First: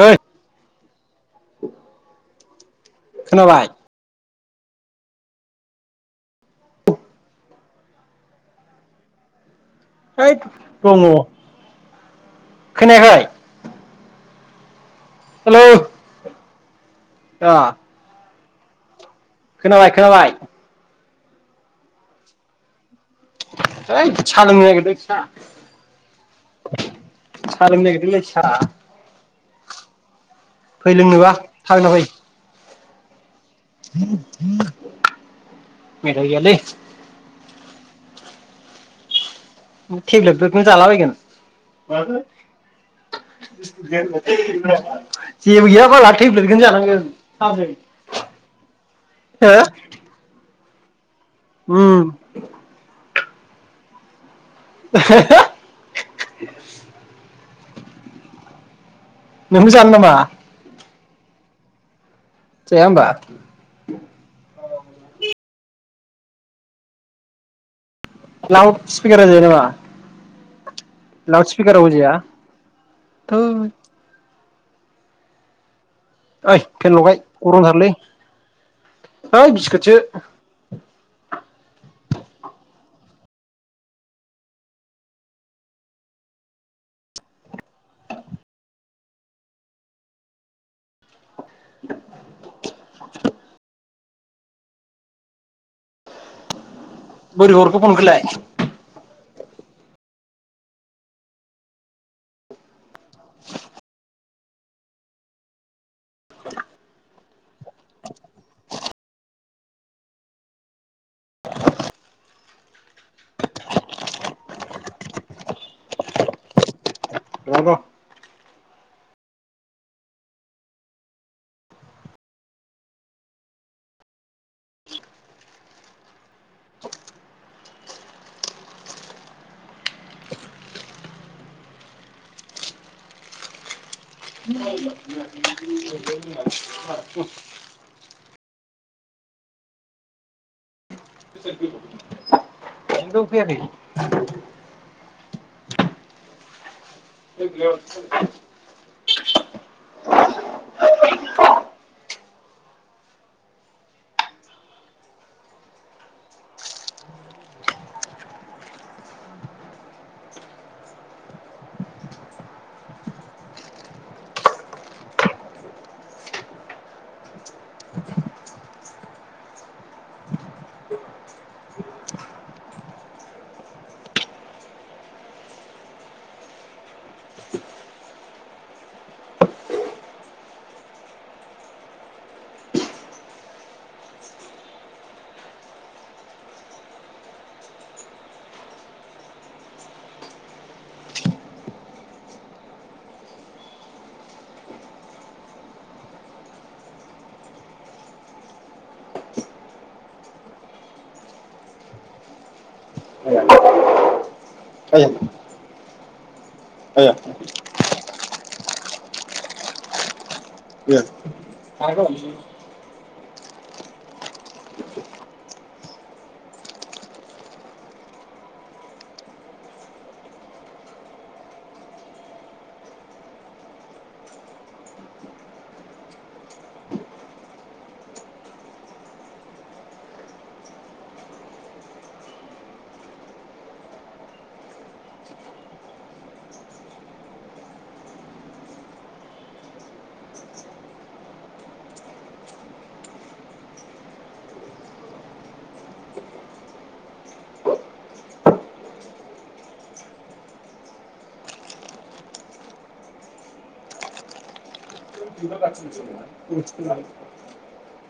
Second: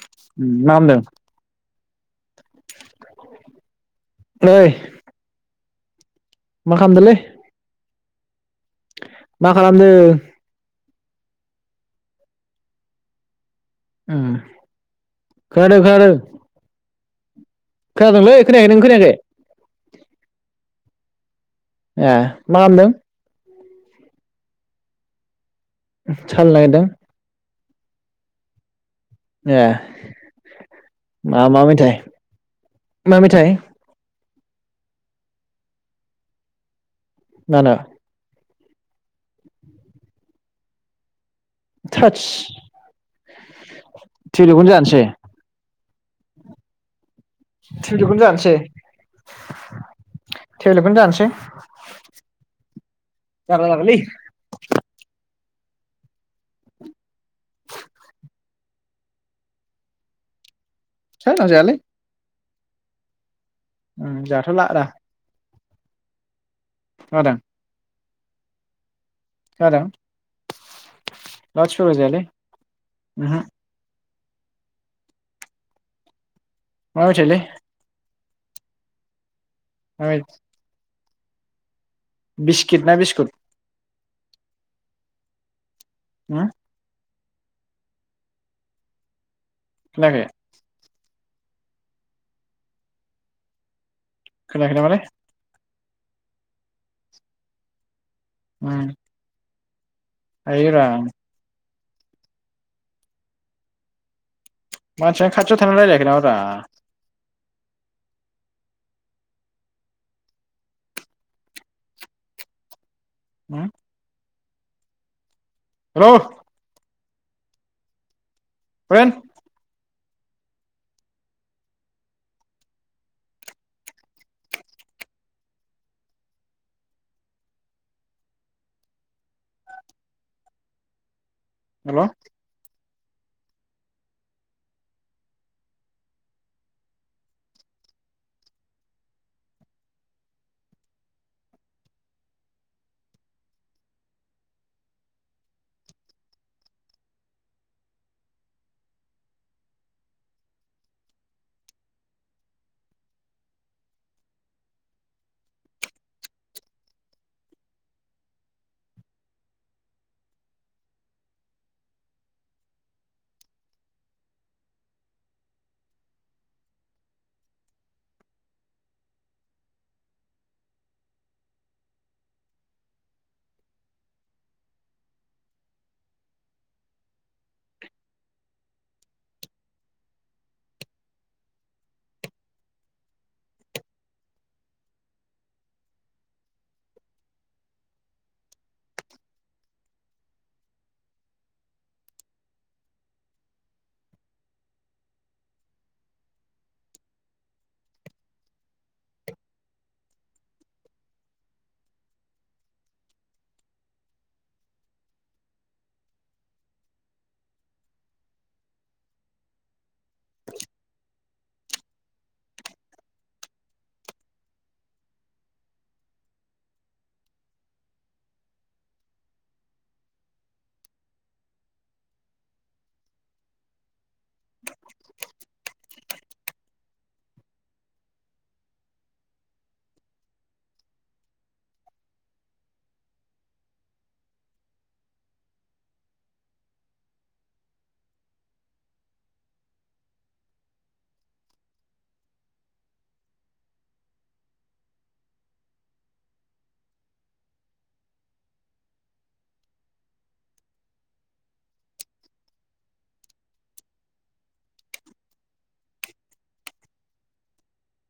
ओइ मा खामदों? खोनाबाय? नै मा खामदोलै? माख हैद दङ। खोनायाखै ओम हेलौ खोनादो खोनादो। अ खोनादोंलै। खोनायाखै नों खोनायाखै? खोनाबाय खोनाबाय। ए मा खामदों? ओइद सा लोंनो नागिरदों सा। सालायनो नागिरदों सा लोंनो नागिरदोंलै सा। ए फै लोंनोबा मा मा मेथाइ थाबायना फै। मा मेथाय? मेथाय गैयालै। मानो? थेब्लेटफोरखौनो जाला बायगोन। थोदस [unintelligible] थेब्लेटखौनो जानोसै जेबो गैया। थेब्लेटखौनो जानोसै [unintelligible] हो? थेेब्लेदखौनो जानोसै? उम जारला जागोनलै। [unintelligible] [inaudible] नोंबो जानो नामा? थोद आं जायालै। जाया होमबा? आं जाथ'ला आदा। खोनादों। लाव स्पिकारा जायो नामा खोनादों लाउड स्पिकाराबबो स्पिकार जाया जायालै उमहो थै ओइ फेन मा लगाय मेथाइलै गरमथारलै ओइ बिसकटसो मा बिस्किट ना बिस्कुट हा। खोनायाखै [inaudible] खोनायाखै नामालै? बोरो हरखो फनखोलाय ओम हायो रा मानसियानो खाथियाव थाना रायलायाखै नामारा हो। हेल' र' र' बे। हेल' दफैयाखै। [inaudible] आया। [unintelligible] [unintelligible]